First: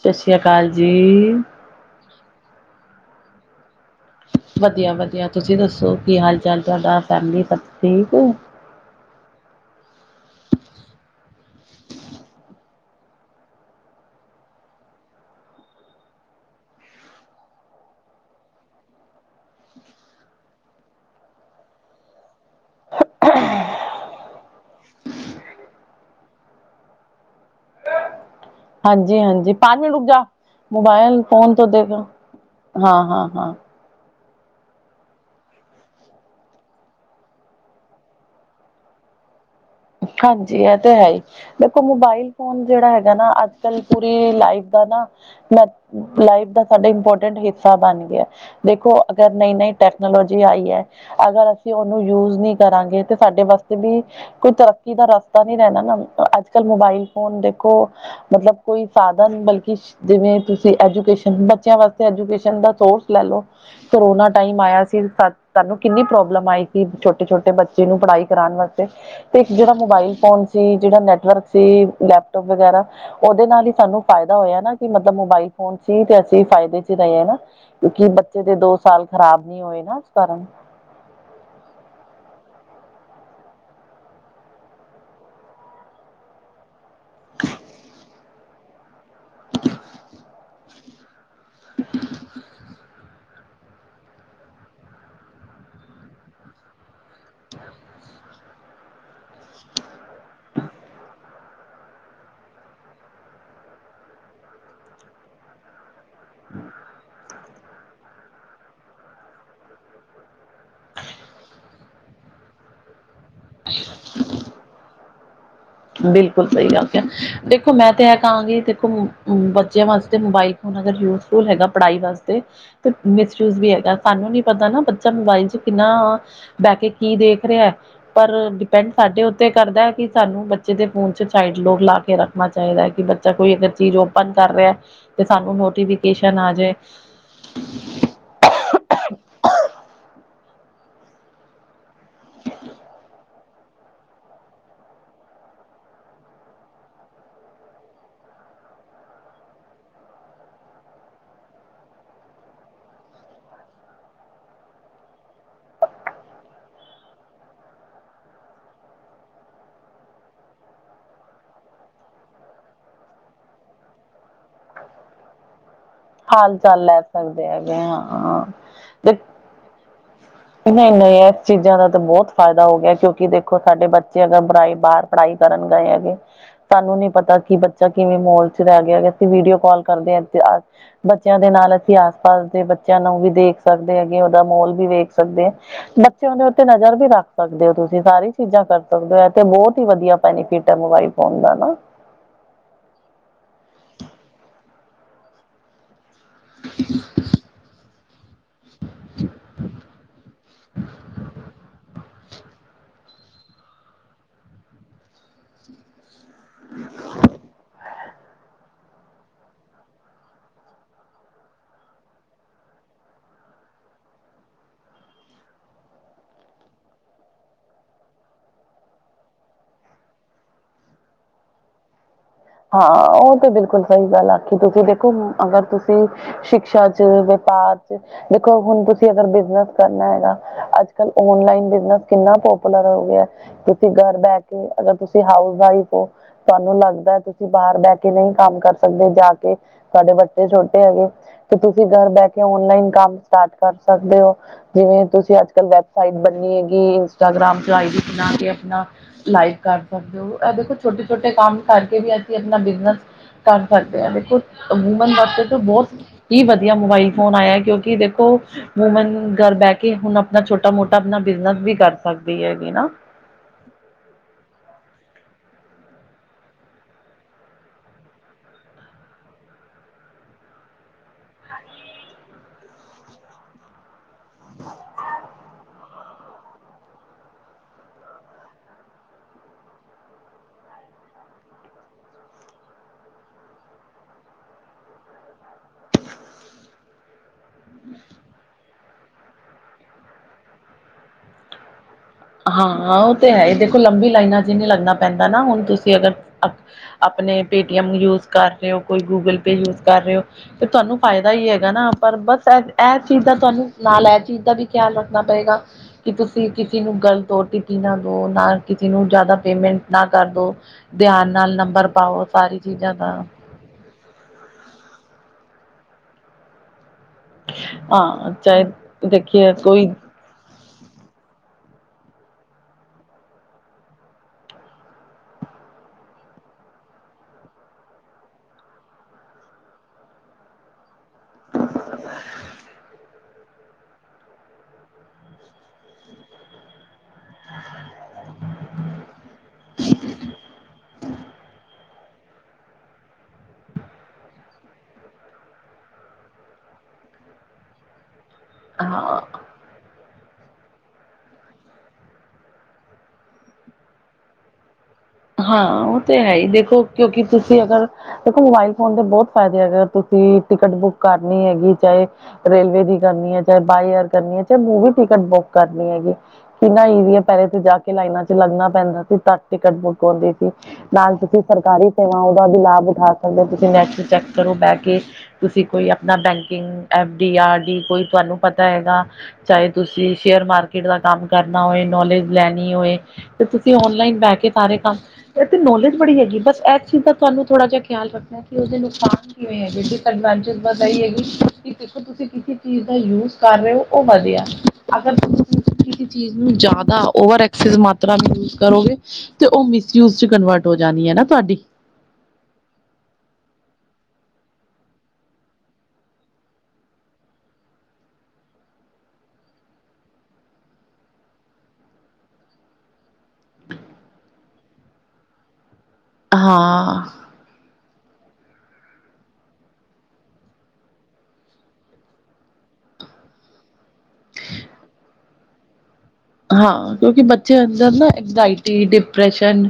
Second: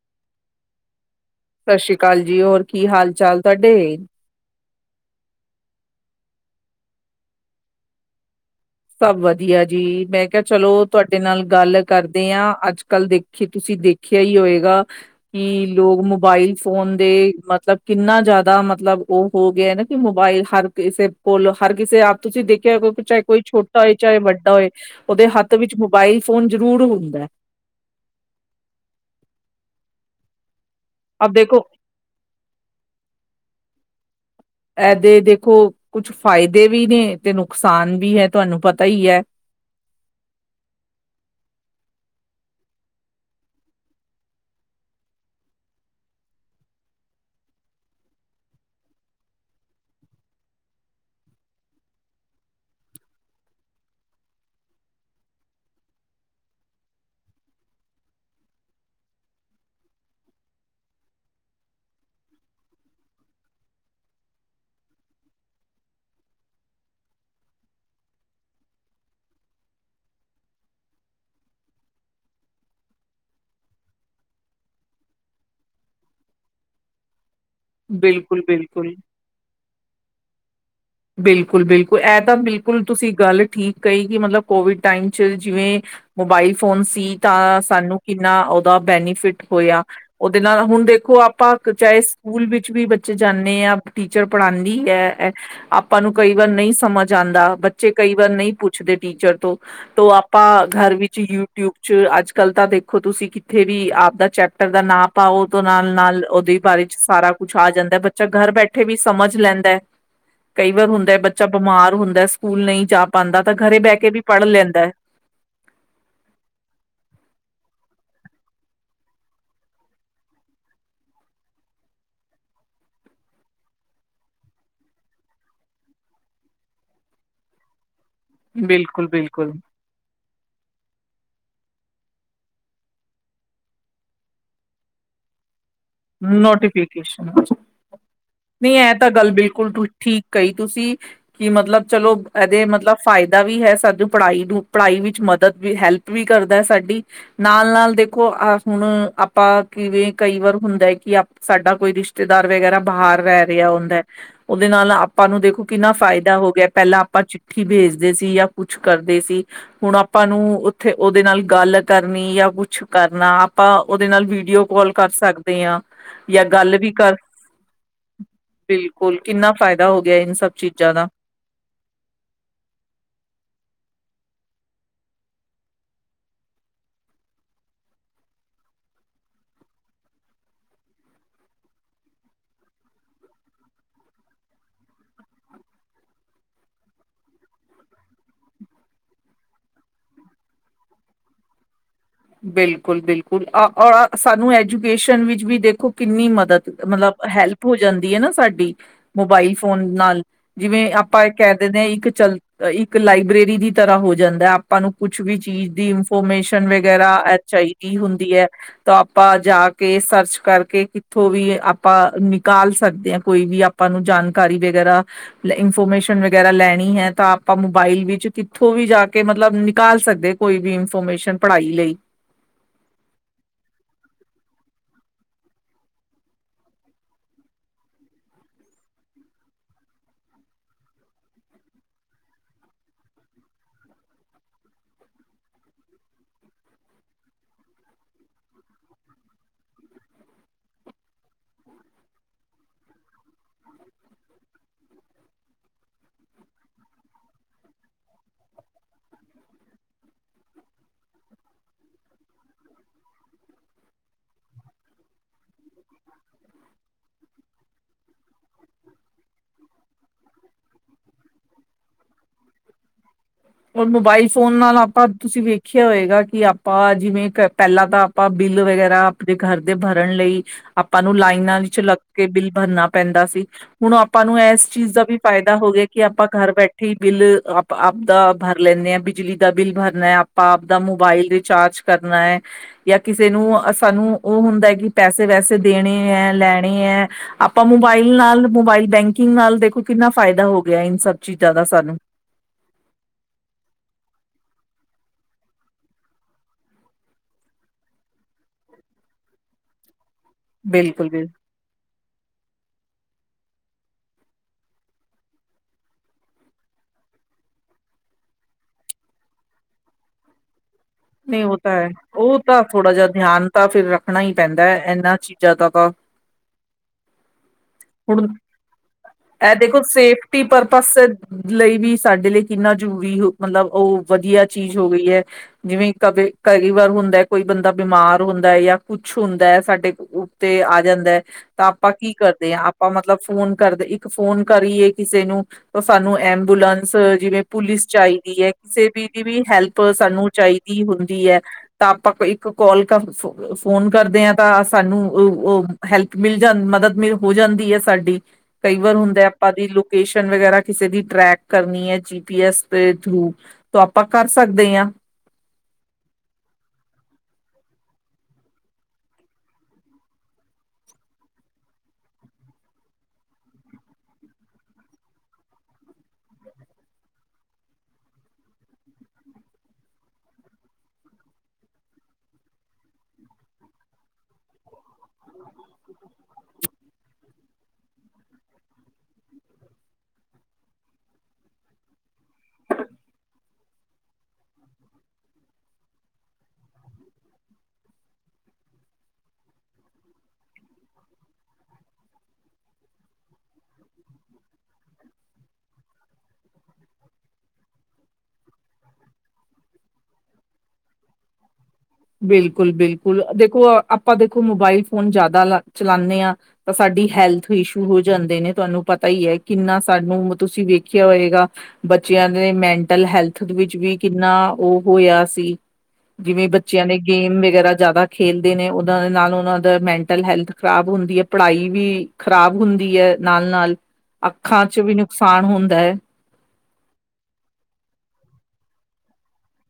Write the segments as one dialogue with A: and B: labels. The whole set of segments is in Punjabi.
A: ਸਤਿ ਸ਼੍ਰੀ ਅਕਾਲ ਜੀ
B: ਸਤਿ ਸ੍ਰੀ ਅਕਾਲ ਜੀ ਹੋਰ ਕੀ ਹਾਲ ਚਾਲ ਤੁਹਾਡੇ
A: ਵਧਆ ਵਧੀਆ ਤੁਸੀਂ ਦੱਸੋ ਕੀ ਹਾਲ ਚਾਲ ਤੁਹਾਡਾ ਫੈਮ ਸਭ ਠੀਕ
B: ਸਭ ਵਧੀਆ ਜੀ ਮੈਂ ਕਿਹਾ ਚਲੋ ਤੁਹਾਡੇ ਨਾਲ ਗੱਲ ਕਰਦੇ ਹਾਂ ਅੱਜ ਕੱਲ੍ਹ ਦੇਖੀ ਤੁਸੀਂ ਦੇਖਿਆ ਹੀ ਹੋਏਗਾ ਕਿ ਲੋਕ ਮੋਬਾਇਲ ਫੋਨ ਦੇ ਮਤਲਬ ਕਿੰਨਾ ਜ਼ਿਆਦਾ ਮਤਲਬ ਉਹ ਹੋ ਗਿਆ ਨਾ ਕਿ ਮੋਬਾਇਲ ਹਰ ਕਿਸੇ ਕੋਲ ਹਰ ਕਿਸੇ ਆਪ ਤੁਸੀਂ ਦੇਖਿਆ ਕਿਉਂ ਚਾਹੇ ਕੋਈ ਛੋਟ ਛਾ ਹੋਏ ਚਾਹੇ ਵੱਡਾ ਹੋਏ ਉਹਦੇ ਹੱਥ ਵਿਚ ਮੋਬਾਇਲ ਫੋਨ ਜ਼ਰੂਰ ਹੁੰਦਾ ਹੈ
A: ਹਾਂਜੀ ਹਾਂਜੀ ਪੰਜ ਮਿੰਟ ਰੁਕਜਾ ਮੋਬਾਇਲ ਫੋਨ ਤੋਂ ਦੇਖੋ ਹਾਂ ਹਾਂ ਹਾਂ
B: ਇਹਦੇ ਦੇਖੋ ਕੁਛ ਫਾਇਦੇ ਵੀ ਨੇ ਤੇ ਨੁਕਸਾਨ ਵੀ ਹੈ ਤੁਹਾਨੂੰ ਪਤਾ ਹੀ ਹੈ
A: ਹਾਂਜੀ ਇਹ ਤੇ ਹੈ ਹੀ ਦੇਖੋ ਮੋਬਾਈਲ ਫੋਨ ਜਿਹੜਾ ਹੈਗਾ ਨਾ ਅੱਜ ਕੱਲ ਪੂਰੀ ਲਾਈਫ ਦਾ ਮ ਲਾਈਫ ਦਾ ਸਾਡਾ ਇੰਪੋਰਟੈਂਟ ਹਿੱਸਾ ਬਣ ਗਿਆ ਦੇਖੋ ਅਗਰ ਨਹੀਂ ਨਹੀਂ ਟੈਕਨੋਲੋਜੀ ਆਈ ਹੈ ਅਗਰ ਅਸੀਂ ਉਹਨੂੰ ਯੂਜ ਨਹੀਂ ਕਰਾਂਗੇ ਤੇ ਸਾਡੇ ਵਾਸਤੇ ਵੀ ਕੋਈ ਤਰੱਕੀ ਦਾ ਰਸਤਾ ਨੀ ਰਹਿਣਾ ਨਾ ਅੱਜ ਕੱਲ ਮੋਬਾਈਲ ਫੋਨ ਦੇਖੋ ਮਤਲਬ ਕੋਈ ਸਾਧਨ ਬਲਕਿ ਜਿਵੇਂ ਤੁਸੀਂ ਐਜੂਕੇਸ਼ਨ ਬੱਚਿਆਂ ਵਾਸਤੇ ਐਜੂਕੇਸ਼ਨ ਦਾ ਸੋਰਸ ਲੈ ਲਓ ਕਰੋਨਾ ਟ ਆਇਆ ਸੀ ਸਾਨੂੰ ਕਿੰਨੀ ਪ੍ਰੋਬਲਮ ਆਈ ਸੀ ਛੋਟੇ ਛੋਟੇ ਬੱਚੇ ਨੂੰ ਪੜ੍ਹਾਈ ਕਰਾਉਣ ਵਾਸਤੇ ਤੇ ਜਿਹੜਾ ਮੋਬਾਇਲ ਫੋਨ ਸੀ ਜਿਹੜਾ ਨੈਟਵਰਕ ਸੀ ਲੈਪਟੋਪ ਵਗੈਰਾ ਉਹਦੇ ਨਾਲ ਹੀ ਸਾਨੂੰ ਫਾਇਦਾ ਹੋਇਆ ਨਾ ਕਿ ਮਤਲਬ ਮੋਬਾਈਲ ਫੋਨ ਚ ਹੀ ਤੇ ਅਸੀਂ ਫਾਇਦੇ ਚ ਰਹੇ ਹਾਂ ਨਾ ਕਿਉਂਕਿ
B: ਬਿਲਕੁਲ
A: ਬੱਚੇ ਦੇ ਦੋ
B: ਬਿਲਕੁਲ
A: ਸਾਲ ਖ਼ਰਾਬ ਨਹੀਂੀ ਹੋਏ ਨਾ ਇਸ ਕਾਰਨ
B: ਬਿਲਕੁਲ ਬਿਲਕੁਲ ਇਹ ਤਾਂ ਬਿਲਕੁਲ ਤੁਸੀਂ ਗੱਲ ਠੀਕ ਕਹੀ ਕਿ ਮਤਲਬ ਕੋਵਿਡ ਟਾਈਮ 'ਚ ਜਿਵੇਂ ਮੋਬਾਈਲ ਫੋਨਸ ਤਾਂ ਸਾਨੂੰ ਕਿੰਨਾ ਉਹਦਾ ਬੈਨੀਫਿਟ ਹੋਇਆ ਉਹਦੇ ਨਾਲ ਹੁਣ ਦੇਖੋ ਆਪ ਆਪਾਂ ਚਾਹੇ ਸਕੂਲ ਵਿੱਚ ਵੀ ਬੱਚੇ ਜਾਂਦੇ ਆ ਟੀਚਰ ਪੜਾਉਂਦੀ ਹੈ ਆਪਾਂ ਨੂੰ ਕਈ ਵਾਰ ਨਹੀਂ ਸਮਝ ਆਉਂਦਾ ਬੱਚੇ ਕਈ ਵਾਰ ਨਹੀਂ ਪੁੱਛਦੇ ਟੀਚਰ ਤੋਂ ਤੋ ਆਪਾਂਰ ਵਿੱਚ ਯੂਟਿਊਬ ਚ ਅੱਜ ਕੱਲ ਤਾਂ ਦੇਖੋ ਤੁਸੀਂ ਕਿੱਥੇ ਵੀ ਆਪਦਾ ਚੈਪਟਰ ਦਾ ਨਾਂ ਪਾਓ ਤੋਂ ਨਾਲ ਨਾਲ ਉਹਦੇ ਬਾਰੇ ਚ ਸਾਰਾ ਕੁਛ ਆ ਜਾਂਦਾ ਬੱਚਾ ਘਰ ਬੈਠੇ ਵੀ ਸਮਝ ਲੈਂਦਾ ਹੈ ਕਈ ਵਾਰ ਹੁੰਦਾ ਬੱਚਾ ਬਿਮਾਰ ਹੁੰਦਾ ਸਕੂਲ ਨਹੀਂ ਜਾ ਪਾਉਂਦਾ ਤਾਂ ਘਰੇ ਬਹਿ ਕੇ ਵੀ ਪੜ੍ਹ ਲੈਂਦਾ [inaudible]
A: ਬਿਲਕੁਲ ਸਹੀ ਗੱਲ ਕ ਦੇਖੋ ਮੈਂ ਤੇ ਇਹ ਕਹਾਂਗੀ ਦੇਖੋ ਬੱਚਿਆਂ ਵਾਸਤੇ ਮੋਬਾਈਲ ਫੋ ਯੂਜਫੁਲ ਹੈਗਾ ਪੜ੍ਹਾਈ ਵਾਸਤੇ ਤੇ ਮਿਸਯੂਜ ਵੀ ਹੈਗਾ ਸਾਨੂੰ ਨੀ ਪਤਾ ਨਾ ਬੱਚਾ ਮੋਬਾਇਲ ਚ ਕਿੰ ਬਹਿ ਕੇ ਕੀ ਦੇਖ ਰਿਹਾ ਪਰ ਡਿਪੈਂਡ
B: ਬਿਲਕੁਲ
A: ਸਾਡੇ ਉੱਤੇ
B: ਬਿਲਕੁਲ
A: ਕਰਦਾ ਕਿ ਸਾਨੂੰ ਸਡੇ ਫੋਨ ਚ ਲਾ ਕੇ ਰੱਖਣਾ ਚਾਹੀਦਾ ਕਿ ਬੱਚਾ ਕੋਈ ਅ ਚੀਜ਼ ਓਪਨ ਕਰ ਰਿਹਾ ਤੇ ਸਾਨੂੰ ਨੋਟੀਫਿਕੇਸ਼ਨ ਆ ਜਾਏ
B: ਨੋਟੀਫਿਕੇਸ਼ਨ ਨਹੀਂ ਇਹ ਤਾਂ ਗੱਲ ਬਿਲਕੁਲ ਠੀਕ ਕਈ ਤੁਸੀਂ ਕਿ ਮਤਲਬ ਚਲੋ ਇਹਦੇ ਮਤਲਬ ਫਾਇਦਾ ਵੀ ਹੈ ਸਾਨੂੰ ਪੜ੍ਹਾਈ ਨੂੰ ਪੜ੍ਹਾਈ ਵਿੱਚ ਮਦਦ ਵੀ ਹੈਲਪ ਵੀ ਕਰਦਾ ਸਾਡੀ ਨਾਲ-ਨਾਲ ਦੇਖੋ ਅਹ ਹੁਣ ਆਪਾਂ ਕਿਵੇਂ ਕਈ ਵਾਰ ਹੁੰਦਾ ਹੈ ਕਿ ਸਾਡਾ ਕੋਈ ਰਿਸ਼ਤੇਦਾਰ ਵਗੈਰਾ ਬਾਹਰ ਰਹਿ ਰਿਹਾ ਹੁੰਦਾ ਹੈ ਉਹਦੇ ਨਾਲ ਆਪਾਂ ਨੂੰ ਦੇਖੋ ਕਿੰਨਾ ਫ਼ਾਇਦਾ ਹੋ ਗਿਆ ਪਹਿਲਾਂ ਆਪਾਂ ਚਿੱਠੀ ਭੇਜਦੇ ਸੀ ਜਾਂ ਕੁਛ ਕਰਦੇ ਸੀ ਹੁਣ ਆਪਾਂ ਨੂੰ ਉੱਥੇ ਉਹਦੇ ਨਾਲ ਗੱਲ ਕਰਨੀ ਜਾਂ ਕੁਛ ਕਰਨਾ ਆਪਾਂ ਉਹਦੇ ਨਾਲ ਵੀਡੀਓ ਕਾਲ ਕਰ ਸਕਦੇ ਹਾਂ ਜਾਂ
A: ਹਾਲ
B: ਗੱਲ
A: ਚਾਲ
B: ਵੀ
A: ਲੈ
B: ਕਰ
A: ਸਕਦੇ ਹੈਗੇ ਹਾਂ ਦੇ
B: ਬਿਲਕੁਲ ਕਿੰਨਾ ਫਾਇਦਾ ਹੋ ਗਿਆ ਇਨ ਸਭ ਚੀਜ਼ਾਂ ਦਾ
A: ਨਹੀਂ-ਨਹੀਂ ਇਸ ਚੀਜ਼ਾਂ ਦਾ ਤਾਂ ਬਹੁਤ ਫਾਇਦਾ ਹੋ ਗਿਆ ਕਿਉਂਕਿ ਦੇਖੋ ਸਾਡੇ ਬੱਚੇ ਹੈ ਬੁਰਾਈ ਬਾਹਰ ਪੜ੍ਹਾਈ ਕਰਨ ਗਏ ਹੈਗੇ ਤੁਹਾਨੂੰ ਨੀ ਪਤਾ ਕਿ ਬੱਚਾ ਕਿਵੇਂ ਮੋਲ ਚ ਰਹਿ ਗਿਆ ਹੈ ਅਸੀਂ ਵੀਡੀਓ ਕਾਲ ਕਰਦੇ ਹਾਂ ਤੇ ਬੱਚਿਆਂ ਦੇ ਨਾਲ ਅਸੀਂ ਆਸ ਪਾਸ ਦੇ ਬੱਚਿਆਂ ਨੂੰ ਵੀ ਦੇਖ ਸਕਦੇ ਹ ਅਗੇ ਉਹਦਾ ਮੋਲ ਵੀ ਵੇਖ ਸਕਦੇ ਹ ਬੱਚਿਆਂ ਦੇ ਉੱਤੇ ਨਜ਼ਰ ਵੀ ਰੱਖ ਸਕਦੇ ਹੋ ਤੁਸੀਂ ਸਾਰੀ ਚੀਜ਼ਾਂ ਕਰ ਸਕਦੇ ਹੋ ਤੇ ਬਹੁਤ ਹੀ ਵਧੀਆ ਬੈਨੀਫਿਟ ਹੈ ਮੋਬਾਈਲ [inaudible]
B: ਬਿਲਕੁਲ-ਬਿਲਕੁਲ ਔਰ ਸਾਨੂੰ ਐਜੂਕੇਸ਼ਨ ਵਿੱਚ ਵੀ ਦੇਖੋ ਕਿੰਨੀ ਮਦਦ ਮਤਲਬ ਹੈਲਪ ਹੋ ਜਾਂਦੀ ਹੈ ਨਾ ਸਾਡੀ ਮੋਬਾਇਲ ਫੋਨ ਨਾਲ ਜਿਵੇਂ ਆਪਾਂ ਕਹਿ ਦਿੰਦੇ ਹਾਂ ਇੱਕ ਚੱਲ ਇੱਕ ਲਾਇਬ੍ਰੇਰੀ ਦੀ ਤਰ੍ਹਾਂ ਹੋ ਜਾਂਦਾ ਆਪਾਂ ਨੂੰ ਕੁਛ ਵੀ ਚੀਜ਼ ਦੀ ਇਨਫੋਰਮੇਸ਼ਨ ਐਚ ਆਈ ਡੀ ਹੁੰਦੀ ਹੈ ਤਾਂ ਆਪਾਂ ਜਾ ਕੇ ਸਰਚ ਕਰਕੇ ਕਿੱਥੋਂ ਵੀ ਆਪਾਂ ਨਿਕਾਲ ਸਕਦੇ ਹ ਕੋਈ ਵੀ ਆਪਾਂ ਨੂੰ ਜਾਣਕਾਰੀ ਵਗੈਰਾ ਇਨਫੋਰਮੇਸ਼ਨ ਵਗੈਰਾ ਲੈਣੀ ਹੈ ਤਾਂ ਆਪਾਂ ਮੋਬਾਈਲ ਵਿੱਚ ਕਿੱਥੋਂ ਵੀ ਜਾ ਕੇ ਮਤਲਬ ਨਿਕਾਲ ਸਕਦੇ ਕੋਈ ਵੀ ਇਨਫੋਰਮੇਸ਼ਨ ਪੜ੍ਹਾਈ ਲਈ
A: ਹਾਂ ਉਹ ਤੇ ਬਿਲਕੁਲ ਸਹੀ ਗੱਲ ਆਖੀ ਤੁਸੀਂ ਦੇਖੋ ਅਗਰ ਤੁਸੀਂ ਸ਼ਿਕਸ਼ਾ ਚ ਦੇਖੋ ਹੁਣ ਤੁਸੀਂ ਅਗਰ ਬਿਜਨਸ ਕਰਨਾ ਹੈਗਾ ਅੱਜ ਕੱਲ ਓਨਲਾਈਨ ਬਿਜਨਸ ਕਿੰਨਾ ਪੋਪੂਲਰ ਹੋ ਗਿਆ ਤੁਸੀਂ ਘਰ ਬਹਿ ਕੇ ਅਗਰ ਤੁਸੀਂ ਹਾਊਸ ਵਾਈਫ ਹੋ ਤੁਹਾਨੂੰ ਲੱਗਦਾ ਤੁਂ ਤੁਸੀਂ ਬਾਹਰ ਬਹਿ ਕੇ ਨਹੀਂ ਕੰਮ ਕਰ ਸਕਦੇ ਜਾ ਕੇ ਤੁਹਾਡੇ ਬੱਚੇ ਛੋਟੇ ਹੈਗੇ ਤੇ ਤੁਸੀਂ ਘਰ ਬਹਿ ਕੇ ਓਨਲਾਈਨ ਕੰਮ ਸਟਾਰਟ ਕਰ ਸਕਦੇ ਹੋ ਜਿਵੇਂ ਤੁਸੀਂ ਅੱਜ ਕੱਲ ਵੈਬਸਾਈਟ ਬਣਨੀ ਹੈਗੀ ਇੰਸਟਾਗ ਗ੍ਰੰ ਚ ਇ ਡੀ ਬਣਾ ਕੇ ਆਪਣਾ ਲਾਈਵ ਕਰ ਸਕਦੇ ਹੋ ਦੇਖੋ ਛੋਟੇ-ਛੋਟੇ ਕੰਮ ਕਰਕੇ ਵੀ ਆਪਣਾ ਬਿਜਨਸ ਕਰ ਸਕਦੇ ਆ ਦੇਖੋ ਵੋਮੈਨ ਵਾਸਤੇ ਬਹੁਤ ਹੀ ਵਧੀਆ ਮੋਬਾਈਲ ਫੋਨ ਆਇਆ ਕਿਉਂਕਿ ਦੇਖ ਵੂਮਨ ਘਰ ਬਹਿ ਕੇ ਹੁਣ ਆਪਣਾ ਛੋਟਾ ਮੋਟਾ ਆਪਣਾ ਬਿਜਨਸ ਵੀ ਕਰ ਸਕਦੇ ਹੈਗੇ ਨਾ
B: ਰ ਮੋਬਾਇਲ ਫੋਨ ਨਾਲ ਆਪਾਂ ਤੁਸੀਂ ਵੇਖਿਆ ਹੋਏਗਾ ਕਿ ਆਪਾਂ ਜਿਵੇਂ ਪਹਿਲਾਂ ਤਾਂ ਆਪਾਂ ਬਿੱਲ ਵਗੈਰਾ ਆਪਣੇ ਘਰ ਦੇ ਭਰਨ ਲਈ ਆਪਾਂ ਨੂੰ ਲਾਈਨਾਂ ਵਿੱਚ ਲੱਗ ਕੇ ਬਿੱਲ ਭਰਨਾ ਪੈਂਦਾ ਸੀ ਹੁਣ ਆਪਾਂ ਨੂੰ ਇਸ ਚੀਜ਼ ਦਾ ਵੀ ਫਾਇਦਾ ਹੋ ਗਿਆ ਕਿ ਆਪਾਂ ਘਰ ਬੈਠੇ ਹੀ ਬਿੱਲ ਆਪ ਆਪਦਾ ਭਰ ਲੈਂਦੇ ਹਾਂ ਬਿਜਲੀ ਦਾ ਬਿੱਲ ਭਰਨਾ ਹੈ ਆਪਾਂ ਆਪ ਦਾ ਮੋਬਾਈਲ ਰਿਚਾਰਜ ਕਰਨਾ ਹੈ ਜਾਂ ਕਿਸੇ ਨੂੰ ਸਾਨੂੰ ਉਹ ਹੁੰਦਾ ਕਿ ਪੈਸੇ ਵੈਸੇ ਦੇਣੇ ਹੈ ਲੈਣੇ ਹੈ ਆਪਾਂ ਮੋਬਾਈਲ ਨਾਲ ਮੋਬਾਈਲ ਬੈਂਕਿੰਗ ਨਾਲ ਦੇਖੋ ਕਿੰਨਾ ਫਾਇਦਾ ਹੋ ਗਿਆ ਇਨ ਸਬ ਚੀਜ਼ਾਂ ਦਾ ਸਾਨੂੰ
A: ਹਾਂ ਉਹ ਤੇ ਹੈ ਇਹ ਦੇਖੋ ਲੰਬੀ ਲਾਈਨਾਂ ਚ ਨਹੀ ਲੱਗਣਾ ਪੈਂਦਾ ਨਾ ਹੁਣ ਤੁਸੀਂ ਅਗਰ ਆਪਣੇ ਪੇਟੀਐੱਮ ਯੂਜ਼ ਕਰ ਰਹੇ ਹੋ ਕੋਈ ਗੂਗਲ ਪੇ ਯੂਜ਼ ਕਰ ਰਹੇ ਹੋ ਤੇ ਤੁਹਾਨੂੰ
B: ਬਿਲਕੁਲ ਬਿਲਕੁਲ
A: ਫਾਇਦਾ ਹੀ ਹੈਗਾ ਨਾ ਪਰ ਬਸ ਚੀਜ਼ ਦਾ ਤੁਹਾਨੂੰ ਨਾ ਲੈ ਚੀਜ਼ ਦਾ ਵੀ ਖਿਆਲ ਰੱਖਣਾ ਪਏਗਾ ਕਿ ਤੁਸੀਂ ਕਿਸੇ ਨੂੰ ਗਲਤ ਓ ਟੀ ਪੀ ਨਾ ਦੋ ਨਾ ਕਿਸੇ ਨੂੰ ਜ਼ਿਆਦਾ ਪੇਮੈਂਟ ਨਾ ਕਰ ਦੋ ਧਿਆਨ
B: ਨਹੀਂ
A: ਨਾਲ
B: ਉਹ ਤਾਂ
A: ਨੰਬਰ
B: ਹੈ
A: ਪਾਓ
B: ਉਹ
A: ਸਾਰੀ
B: ਤਾਂ ਥੋੜ੍ਹਾ
A: ਚੀਜ਼ਾਂ
B: ਜਿਹਾ
A: ਦਾ
B: ਧਿਆਨ ਤਾਂ ਫਿਰ ਰੱਖਣਾ ਹੀ ਪੈਂਦਾ ਹੈ ਇਹਨਾਂ ਚੀਜ਼ਾਂ ਦਾ ਤਾਂ ਹੁਣ
A: ਹਾਂ ਚਾਹੇ ਦੇਖੀਏ
B: ਇਹ ਦੇਖੋ
A: ਕੋਈ
B: ਸੇਫਟੀ ਪਰ ਬਸ ਲਈ ਵੀ ਸਾਡੇ ਲਈ ਕਿੰਨਾ ਜ਼ਰੂਰੀ ਮਤਲਬ ਉਹ ਵਧੀਆ ਚੀਜ਼ ਹੋ ਗਈ ਹੈ ਜਿਵੇਂ ਕ ਕਈ ਵਾਰ ਹੁੰਦਾ ਕੋਈ ਬੰਦਾ ਬਿਮਾਰ ਹੁੰਦਾ ਜਾਂ ਕੁਛ ਹੁੰਦਾ ਹੈ ਸਾਡੇ ਉੱਤੇ ਆ ਜਾਂਦਾ ਹੈ ਤਾਂ ਆਪਾਂ ਕੀ ਕਰਦੇ ਹਾਂ ਆਪਾਂ ਮਤਲਬ ਫੋਨ ਕਰਦੇ ਇੱਕ ਫੋਨ ਕਰੀਏ ਕਿਸੇ ਨੂੰ ਸਾਨੂੰ ਐਬੂਲੈਂਸ ਜਿਵੇਂ ਪੁਲਿਸ ਚ ਆਈ ਕਿਸੇ ਵੀ ਦੀ ਵੀ ਹੈਲਪ ਸਾਨੂੰ ਚਾਹੀਦੀ ਹੁੰਦੀ ਹੈ ਤਾਂ ਆਪਾਂ ਕੋ ਇੱਕ ਕਾਲ ਫੋਨ ਕਰਦੇ ਹ ਤਾਂ ਸਾਨੂੰ ਉਹ ਹੈਲਪ ਮਿਲ ਜਾਂਦੀ ਮਦਦ ਮੇਿਲ ਹੋ ਜਾਂਦੀ ਹੈ ਸਾਡੀ ਕਈ ਵਾਰ
A: ਹਾਂ
B: ਹੁੰਦਾ ਆਪਾਂ ਦੀ ਪੇਸ਼ੈਂਟ ਵਗੈਰਾ ਕਿਸੇ ਦੀ ਟ੍ਰੈਕ ਕਰਨੀ ਹੈ ਜੀ ਪੀ ਐਸ ਦੇ ਥਰੂ ਤੋਂ ਆਪਾਂ ਕਰ ਸਕਦੇ ਹ
A: ਹਾਂ ਉਹ ਤੇ ਹੈ ਹੀ ਦੇਖੋ ਕਿਉਂਕਿ ਤੁਸੀਂ ਅਗਰ ਦੇਖੋ ਮੋਬਾਇਲ ਫੋਨ ਦੇ ਬਹੁਤ ਫ਼ਾਇਦੇ ਅਗਰ ਤੁਂ ਤੁ ਟਿਕਟ ਬੁੱਕ ਕਰਨੀ ਹੈਗੀ ਚਾਹੇ ਰੇਲਵੇ ਦੀ ਕਰਨੀ ਹੈ ਚਾਹੇ ਬਾਏ ਏਅਰ ਕਰਨੀ ਹੈ ਚਾਹੇ ਮੂਵ ਵੀ ਟਿਕਟ ਟਿਕਟ ਬੁੱਕ ਕਰਨੀ ਹੈਗੀ ਕਿਨਾ ਪੈਰੇ ਤੇ ਜਾ ਕੇ ਲਾਈਨਾਂ ਚ ਲੱਗਣਾ ਪੈਂਦਾ ਸੀ ਤ ਟਿਕਟ ਬੁੱਕ ਸੀ ਨਾਲ ਤੁਸੀਂ ਸਰਕਾਰੀ ਸੇਵਾ ਉਹਦਾ ਵੀ ਲਾਭ ਉਠਾ ਸਕਦੇ ਹੋ ਤੁਸੀਂ ਨੈਕਸਟ ਚੈੱਕ ਕਰੋ ਬਹਿ ਕੇ ਤੁਸੀਂ ਕੋਈ ਆਪਣਾ ਬੈਂਕਿੰਗ ਡੀ ਆਰ ਡੀ ਕੋਈ ਤੁਹਾਨੂੰ ਪਤਾ ਹੈਗਾ ਚਾਹੇ ਤੁਸੀਂ ਸ਼ੇਅਰ ਮਾਰਕੀਟ ਦਾ ਕੰਮ ਕਰਨਾ ਹੋਏ ਨੌਲੇਜ ਲੈਣੀ ਹੋਏ ਤੇ ਤੁਸੀਂ ਔਨਲਾਈਨ ਬਹਿ ਕੇ ਸਾਰੇ ਕੰਮ ਇਹ ਤੇ ਨੋਲੇਜ ਬੜੀ ਹੈਗੀ ਬਸ ਇਸ ਚੀਜ਼ ਦਾ ਤੁਹਾਨੂੰ ਥੋੜਾ ਜਿਹਾ ਖਿਆਲ ਰੱਖਣਾ ਕਿ ਉਸਦੇ ਨੁਕਸਾਨ ਕੀ ਹੋ ਜਿਹਡਵੈਂਚ ਵਧਾਈ ਹੈਗੀ ਕਿ ਦੇਖੋ ਤੁਸੀਂ ਕਿਸੇ ਚੀਜ਼ ਦਾ ਯੂਜ ਕਰ ਰਹੇ ਹੋ ਉਹ ਵਧੀਆ ਅਗਰ ਤੁਸੀਂੀ ਚੀਜ਼ ਨੂੰ ਜ਼ਿਆਦਾ ਓਵਰ ਐਕਸ ਮਾਤਰਾ ਯੂਜ ਕਰੋਗੇ ਤੇ ਉਹ ਮਿਸਯੂਜ ਚ ਕਨਵਰਟ ਹੋ ਜਾਣੀ ਹੈ ਨਾ ਤੁਹਾਡੀ
B: ਬਿਲਕੁਲ ਬਿਲਕੁਲ ਦੇਖੋ ਆਪਾਂ ਦੇਖੋ ਮੋਬਾਇਲ ਫੋਨ ਜ਼ਿਆਦਾ ਚਲਾਉਦੇ ਹਾਂ ਤਾਂ ਸਾਡੇ ਹੈਲਥ ਇਸ਼ੂ ਹੋ ਜਾਂਦੇ ਨੇ ਤੁਹਾਨੂੰ ਪਤਾ ਹੀ ਹੈ ਕਿੰਨਾ ਸਾਨੂੰ ਤੁਸੀਂ ਵੇਖਿਆ ਹੋਏਗਾ ਬੱਚਿਆਂ ਦੇ ਮੈਂਟਲ ਹੈਲਥ ਵਿੱਚ ਵੀ ਕਿੰਨਾ ਉਹ ਹੋਇਆ ਸੀ। ਜਿਵੇਂ ਬੱਚਿਆਂ ਨੇ
A: ਹਾਂ
B: ਗੇਮ ਵਗੈਰਾ ਜ਼ਿਆਦਾ ਖੇਲਦੇ ਨੇ ਉਹਨਾਂ ਦੇ ਨਾਲ ਉਹਨਾਂ ਦਾ ਮੈਂਟਲ ਹੈਲਥ ਖਰਾਬ ਹੁੰਦੀ ਹੈ। ਪੜ੍ਹਾਈ ਵੀ ਖ਼ਰਾਬ ਹੁੰਦੀ ਹੈ। ਨਾਲ -ਨਾਲ ਅੱਖਾਂ ਚ ਵੀ ਨੁਕਸਾਨ ਹੁੰਦਾ ਹੈ।
A: ਹਾਂ। ਕਿਉਂਕਿ ਬੱਚੇ ਅੰਦਰ ਨਾ ਇੰਜਾਇਟੀ, ਡਿਪ੍ਰੈਸ਼ਨ,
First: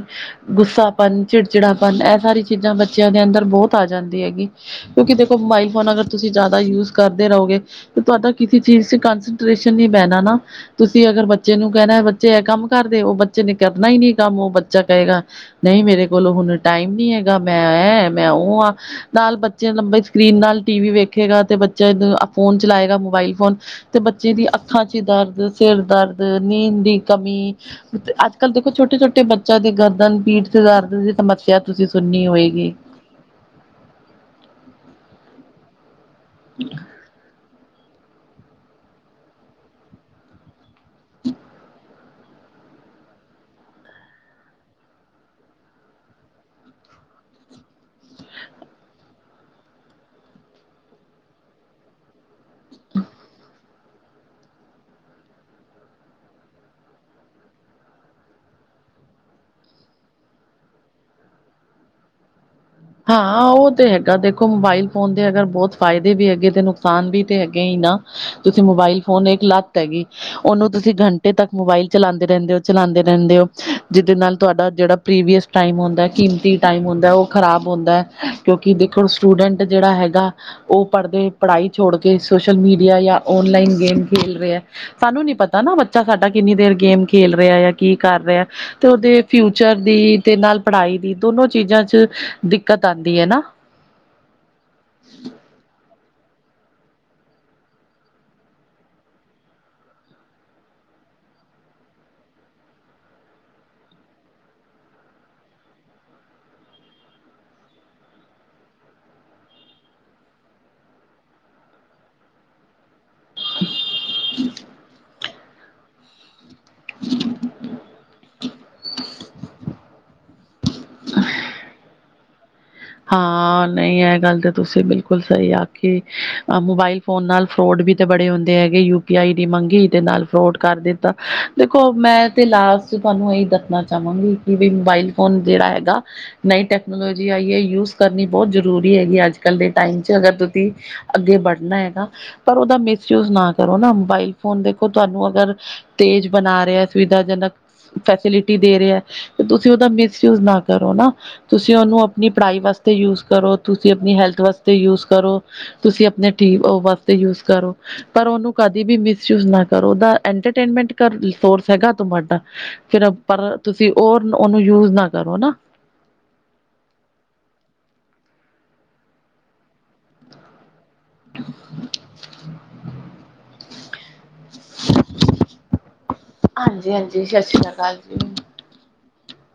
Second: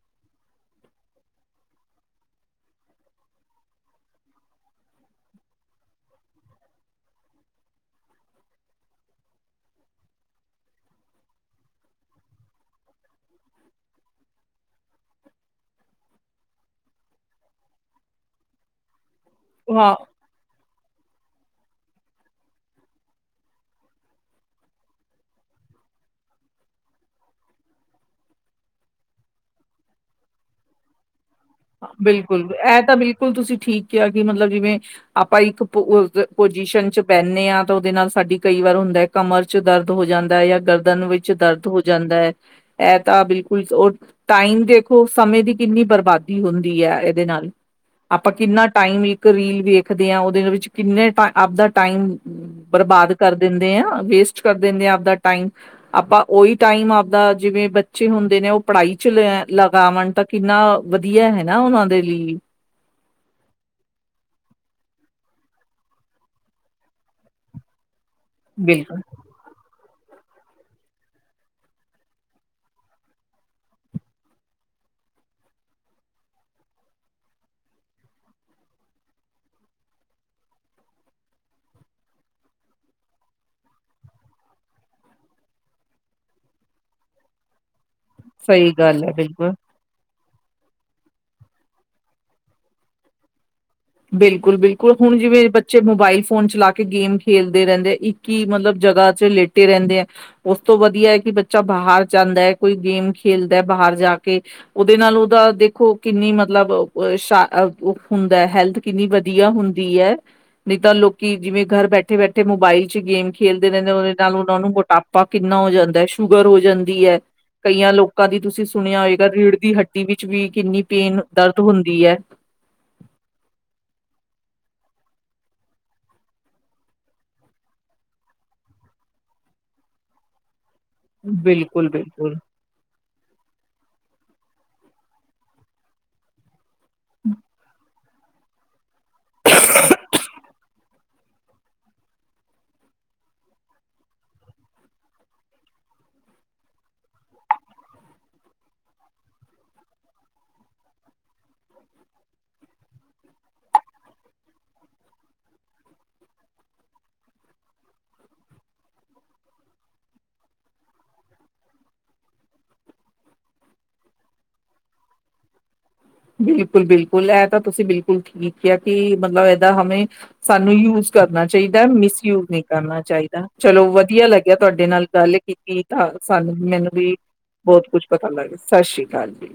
A: ਗੁੱਸਾਪਨ, ਚਿੜਚਿੜਾ ਇਹ ਸਾਰੀ ਚੀਜ਼ਾਂ ਬੱਚਿਆਂ ਦੇ ਅੰਦਰ ਬਹੁਤ ਆ ਜਾਂਦੀ ਹੈਗੀ। ਕਿਉਂਕਿ ਦੇਖੋ ਮੋਬਾਈਲ ਫੋਨ ਅਗਰ ਤੁਸੀਂ ਜ਼ਿਆਦਾ ਕਰਦੇ ਰਹੋਗੇ। ਤੁਹਾਡਾ ਕਿਸੇ ਚੀਜ਼ ਚ ਕਸਟੇਸ਼ਨ ਨ ਪੈਣਾ ਨਾ। ਤੁਸੀਂ ਅਗਰ ਬੇ ਬੱਚੇ ਨੂੰ ਕਹਿਣਾ ਬੱਚੇ ਇਹ ਕੰਮ ਕਰਦੇ ਉਹ ਬੱਚੇ ਨੇ ਕਰਨਾ ਹੀ ਨਹੀਂ, ਕੰਮ ਉਹ ਬੱਚਾ ਕਹੇਗਾ ਨਹੀਂ, ਮੇਰੇ ਕੋਲੋਂ ਹੁਣ ਟਾਈਮ ਨੀ ਹੈਗਾ। ਮੈਂ ਐ ਮੈਂ ਉਹ ਹਾਂ। ਨਾਲ ਬੱਚੇ
B: ਹਾਂ,
A: ਲੰਬੇ ਸਕਰੀਨ ਨਾਲ ਟੀ ਵੀ ਵੇਖੇਗਾ। ਤੇ ਬੱਚਾ ਫੋਨ ਚਲਾਏਗਾ। ਮੋਬਾਈਲ ਫੋਨ ਤੇ ਬੱਚੇ ਦੀ ਅੱਖਾਂ ਚ ਹੀ ਦਰਦ ਕਿਰਦਾਰ ਨੀਂਦ ਦੀ ਕਮੀ। ਅੱਜ ਕੱਲ੍ਹ ਦੇਖੋ ਛੋਟੇ- ਛੋਟੇ ਬੱਚਿਆਂ ਦੇ ਗਰਦਨ, ਪੀਠ ਤੇ ਦਰਦ ਦੀ ਸਮੱਸਿਆ ਤੁਸੀਂ ਸੁਣਨੀ
B: ਬਿਲਕੁਲ
A: ਹੋਏਗੀ
B: ਇਹ ਤਾਂ ਬਿਲਕੁਲ ਤੁਸੀਂ ਠੀਕ ਕਿਹਾ ਕਿ ਮਤਲਬ ਜਿਵੇਂ ਆਪਾਂ ਇੱਕ ਪੁਜੀਸ਼ਨ ਚ ਬਹਿਨੇ ਹਾਂ। ਤਾਂ ਉਹਦੇ ਨਾਲ ਸਾਡੀ ਕਈ ਵਾਰ ਹੁੰਦਾ ਹੈ। ਕਮਰ ਚ ਦਰਦ ਹੋ ਜਾਂਦਾ ਜਾਂ ਗਰ ਵਿੱਚ ਦਰਦ ਹੋ ਜਾਂਦਾ ਹੈ। ਇਹ ਤਾਂ ਬਿਲਕੁਲ ਰ ਟਾਈਮ ਦੇਖੋ, ਸਮੇਂ ਦੀ ਕਿੰਨੀ ਬਰਬਾਦੀ ਹੁੰਦੀ ਹੈ। ਇਹਦੇ ਨਾਲ ਆਪਾਂ ਕਿੰਨਾ ਟਮ ਇੱਕ ਰੀਲ ਵੇਖਦੇ ਆ ਓਦੇ ਵਿਚੇ ਆਪਦਾ ਟਮ ਬਰਬਾਦ ਕਰ ਦਿੰਦੇ ਆ, ਵੇਸਟ ਕਰ ਦਿੰਦੇ ਆ ਆਪਦਾ ਟਾਈਮ। ਆਪਾਂ ਉਹੀ ਟਾਈਮ ਆਪਦਾ ਜਿਵੇਂ ਬੱਚੇ ਹੁੰਦੇ ਨੇ ਉਹ ਪੜ੍ਹਾਈ ਚ ਲੈ ਲਗਾਵਣ ਤਾਂ ਕਿੰਨਾ ਵਧੀਆ ਹੈ। ਨਾ ਉਹਨਾਂ ਦੇ ਲਈ
A: ਹਾਂ। ਉਹ ਤੇ ਹੈਗਾ ਦੇਖੋ ਮੋਬਾਈਲ ਫੋਨ ਦੇ ਅਗਰ ਬਹੁਤ ਫਾਇਦੇ ਵੀ ਹੈਗੇ ਤੇ ਨੁਕਸਾਨ ਵੀ ਤੇ ਹੈਗੇ ਹੀ ਨਾ। ਤੁਸੀਂ
B: ਬਿਲਕੁਲ
A: ਮੋਬਾਇਲ ਫੋਨ ਇੱਕ ਲੱਤ ਹੈਗੀ। ਉਹਨੂੰ ਤੁਸੀਂ ਘੰਟੇ ਤੱਕ ਮੋਬਾਇਲ ਚਲਾਉਂਦੇ ਰਹਿੰਦੇ ਹੋ ਚਲਾਉਂਦੇ ਰਹਿੰਦੇ ਹੋ। ਜਿਹਦੇ ਨਾਲ ਤੁਹਾਡਾ ਜਿਹੜਾ ਪ੍ਰੀਵੀਅਸ ਟਾਈਮ ਹੁੰਦਾ। ਕੀਮਤੀ ਟਾਈਮ ਹੁੰਦਾ ਉਹ ਖਰਾਬ ਹੁੰਦਾ। ਕਿਉਂਕਿ ਦੇਖੋ ਸਟੂਡੈਂਟ ਜਿਹੜਾ ਹੈਗਾ। ਉਹ ਪੜ੍ਹਦੇ ਪੜ੍ਹਾਈ ਛੋੜ ਕੇ ਸੋਸ਼ਲ ਮੀਡੀਆ ਜਾਂ ਔਨਲਾਈਨ ਗੇਮ ਖੇਲ ਰਿਹਾ ਹੈ। ਸਾਨੂੰ ਨੀ ਪਤਾ ਨਾ ਬੱਚਾ ਸਾਡਾ ਕਿੰਨੀ ਦੇਰ ਗੇਮ ਖੇਲ ਰਿਹਾ ਹੈ। ਕੀ ਕਰ ਰਿਹਾ।
B: ਸਹੀ
A: ਤੇ
B: ਗੱਲ ਹੈ
A: ਉਹਦੇ
B: ਬਿਲਕੁਲ
A: ਫਿਊਚਰ ਦੀ ਤੇ, ਨਾਲ ਪੜ੍ਹਾਈ ਦੀ ਦੋਨੋ ਚੀਜ਼ਾਂ ਚ ਦਿੱਕਤ ਆਉਂਦੀ ਹੈ ਨਾ।
B: ਬਿਲਕੁਲ- ਬਿਲਕੁਲ ਹੁਣ ਜਿਵੇਂ ਬੱਚੇ ਮੋਬਾਈਲ ਫੋਨ ਚਲਾ ਕੇ ਗੇਮ ਖੇਲਦੇ ਰਹਿੰਦੇ ਆ ਇੱਕ ਹੀ ਮਤਲਬ ਜਗ੍ਹਾ ਚ ਲੇਟੇ ਰਹਿੰਦੇ ਆ ਉਸ ਤੋਂ ਵਧੀਆ ਕਿ ਬੱਚਾ ਬਾਹਰ ਜਾਂਦਾ ਹੈ। ਕੋਈ ਗੇਮ ਖੇਲਦਾ ਬਾਹਰ ਜਾ ਕੇ ਉਹਦੇ ਨਾਲ ਉਹਦਾ ਦੇਖੋ, ਕਿੰਨੀ ਮਤਲਬ ਸ਼ ਹੁੰਦਾ। ਹੈਲਥ ਕਿੰਨੀ ਵਧੀਆ ਹੁੰਦੀ ਹੈ। ਨਹੀਂ ਤਾਂ ਲੋਕੀ ਜਿਵੇਂ ਘਰ ਬੈਠੇ ਬੈਠੇ ਮੋਬਾਈਲ ਗੇਮ ਖੇਡਦੇ ਰਹਿੰਦੇ ਉਹਦੇ ਨਾਲ ਉਹਨਾਂ ਨੂੰ ਮੋਟਾਪਾ ਕਿੰਨਾ ਹੋ ਜਾਂਦਾ। ਸ਼ੂਗਰ ਹੋ ਜਾਂਦੀ ਹੈ। ਕਈਆਂ ਲੋਕਾਂ ਦੀ ਤੁਸੀਂ ਸੁਣਿਆ ਹੋਏਗਾ। ਰੀੜ ਦੀ ਹੱਟੀ ਵਿੱਚ ਵੀ ਕਿੰਨੀ ਪੇਨ, ਦਰਦ ਹੁੰਦੀ ਹੈ।
A: ਹਾਂ। ਨਹੀਂ, ਇਹ ਗੱਲ ਤਾਂ ਤੁਸੀਂ ਬਿਲਕੁਲ ਸਹੀ ਆਖੀ। ਮੋਬਾਈਲ ਫੋਨ ਨਾਲ ਫਰੋਡ ਵੀ ਤਾਂ ਬੜੇ ਹੁੰਦੇ ਹੈਗੇ। ਯੂ ਪੀ ਆਈ ਦੀ ਮੰਗੀ ਤੇ ਨਾਲ ਫਰੋਡ ਕਰ ਦਿੱਤਾ। ਦੇਖੋ,
B: ਬਿਲਕੁਲ-ਬਿਲਕੁਲ
A: ਮੈਂ ਤੇ ਲਾਸਟ ਤੁਹਾਨੂੰ ਇਹੀ ਦੱਸਣਾ। ਚਾਹਵਾਂਗੀ ਕਿ ਵੀ ਮੋਬਾਈਲ ਫੋਨ ਜਿਹੜਾ ਹੈਗਾ ਨਈ ਟੈਕਨੋਲੋਜੀ ਆਈ ਹੈ। ਯੂਜ ਕਰਨੀ ਬਹੁਤ ਜ਼ਰੂਰੀ ਹੈਗੀ। ਅੱਜ ਕੱਲ੍ਹ ਦੇ ਟਾਈਮ ਚ ਅਗਰ ਤੁਸੀਂ ਅੱਗੇ ਵੜਨਾ ਹੈਗਾ। ਪਰ ਉਹਦਾ ਮਿਸਯੂਜ ਨਾ ਕਰੋ ਨਾ ਮੋਬਾਇਲ ਫੋਨ ਦੇਖੋ ਤੁਹਾਨੂੰ ਅਗਰ ਜ ਬਣਾ ਰਿਹਾ ਸੁਵਿਧਾਜਨਕ ਫੈਸਿਲਿਟੀ ਦੇ ਰਿਹਾ ਹੈ। ਤੇ ਤੁਸੀਂ ਉਹਦਾ ਮਿਸਯੂਜ ਨਾ ਕਰੋ। ਨਾ ਤੁਸੀਂ ਉਹਨੂੰ ਆਪਣੀ ਪੜ੍ਹਾਈ ਵਾਸਤੇ ਯੂਜ ਕਰੋ। ਤੁਸੀਂ ਆਪਣੀ ਹੈਲਥ ਵਾਸਤੇ ਯੂਜ ਕਰੋ। ਤੁਸੀਂ ਆਪਣੇ ਟੀ ਵਾਸਤੇ ਯੂਜ ਕਰੋ। ਪਰ ਉਹਨੂੰ ਕਦੇ ਵੀ ਮਿਸਯੂਜ ਨਾ ਕਰੋ। ਉਹਦਾ ਐਟਰਟੇਨਮੈਂਟ ਕਰ ਸੋਰਸ ਹੈਗਾ ਤ ਮਾਡਾ ਫਿਰ ਪਰ ਤੁਸੀਂ ਰ ਉਹਨੂੰ ਯੂਜ ਨਾ ਕਰੋ ਨਾ।
B: ਬਿਲਕੁਲ- ਬਿਲਕੁਲ ਇਹ ਤਾਂ ਤੁਸੀਂ ਬਿਲਕੁਲ ਠੀਕ ਹੈ। ਕਿ ਮਤਲਬ ਹਾਂ ਹਵੇਂ ਸਾਨੂੰ ਯੂ ਕਰਨਾ ਚਾਹੀਦਾ। ਮਿਸਯੂਜ ਨਹੀਂ ਕਰਨਾ ਚਾਹੀਦਾ। ਚਲੋ ਵਧੀਆ ਲੱਗਿਆ ਤੁਹਾਡੇ ਨਾਲ ਗੱਲ ਕੀਤੀ। ਤਾਂ ਸਾਨੂੰ ਮੈਨੂੰ
A: ਹਾਂਜੀ
B: ਵੀ
A: ਹਾਂਜੀ ਸਤਿ ਸ਼੍ਰੀ
B: ਬਹੁਤ
A: ਅਕਾਲ
B: ਕੁਛ ਪਤਾ
A: ਜੀ
B: ਲੱਗ। ਸਤਿ ਸ੍ਰੀ ਅਕਾਲ ਜੀ।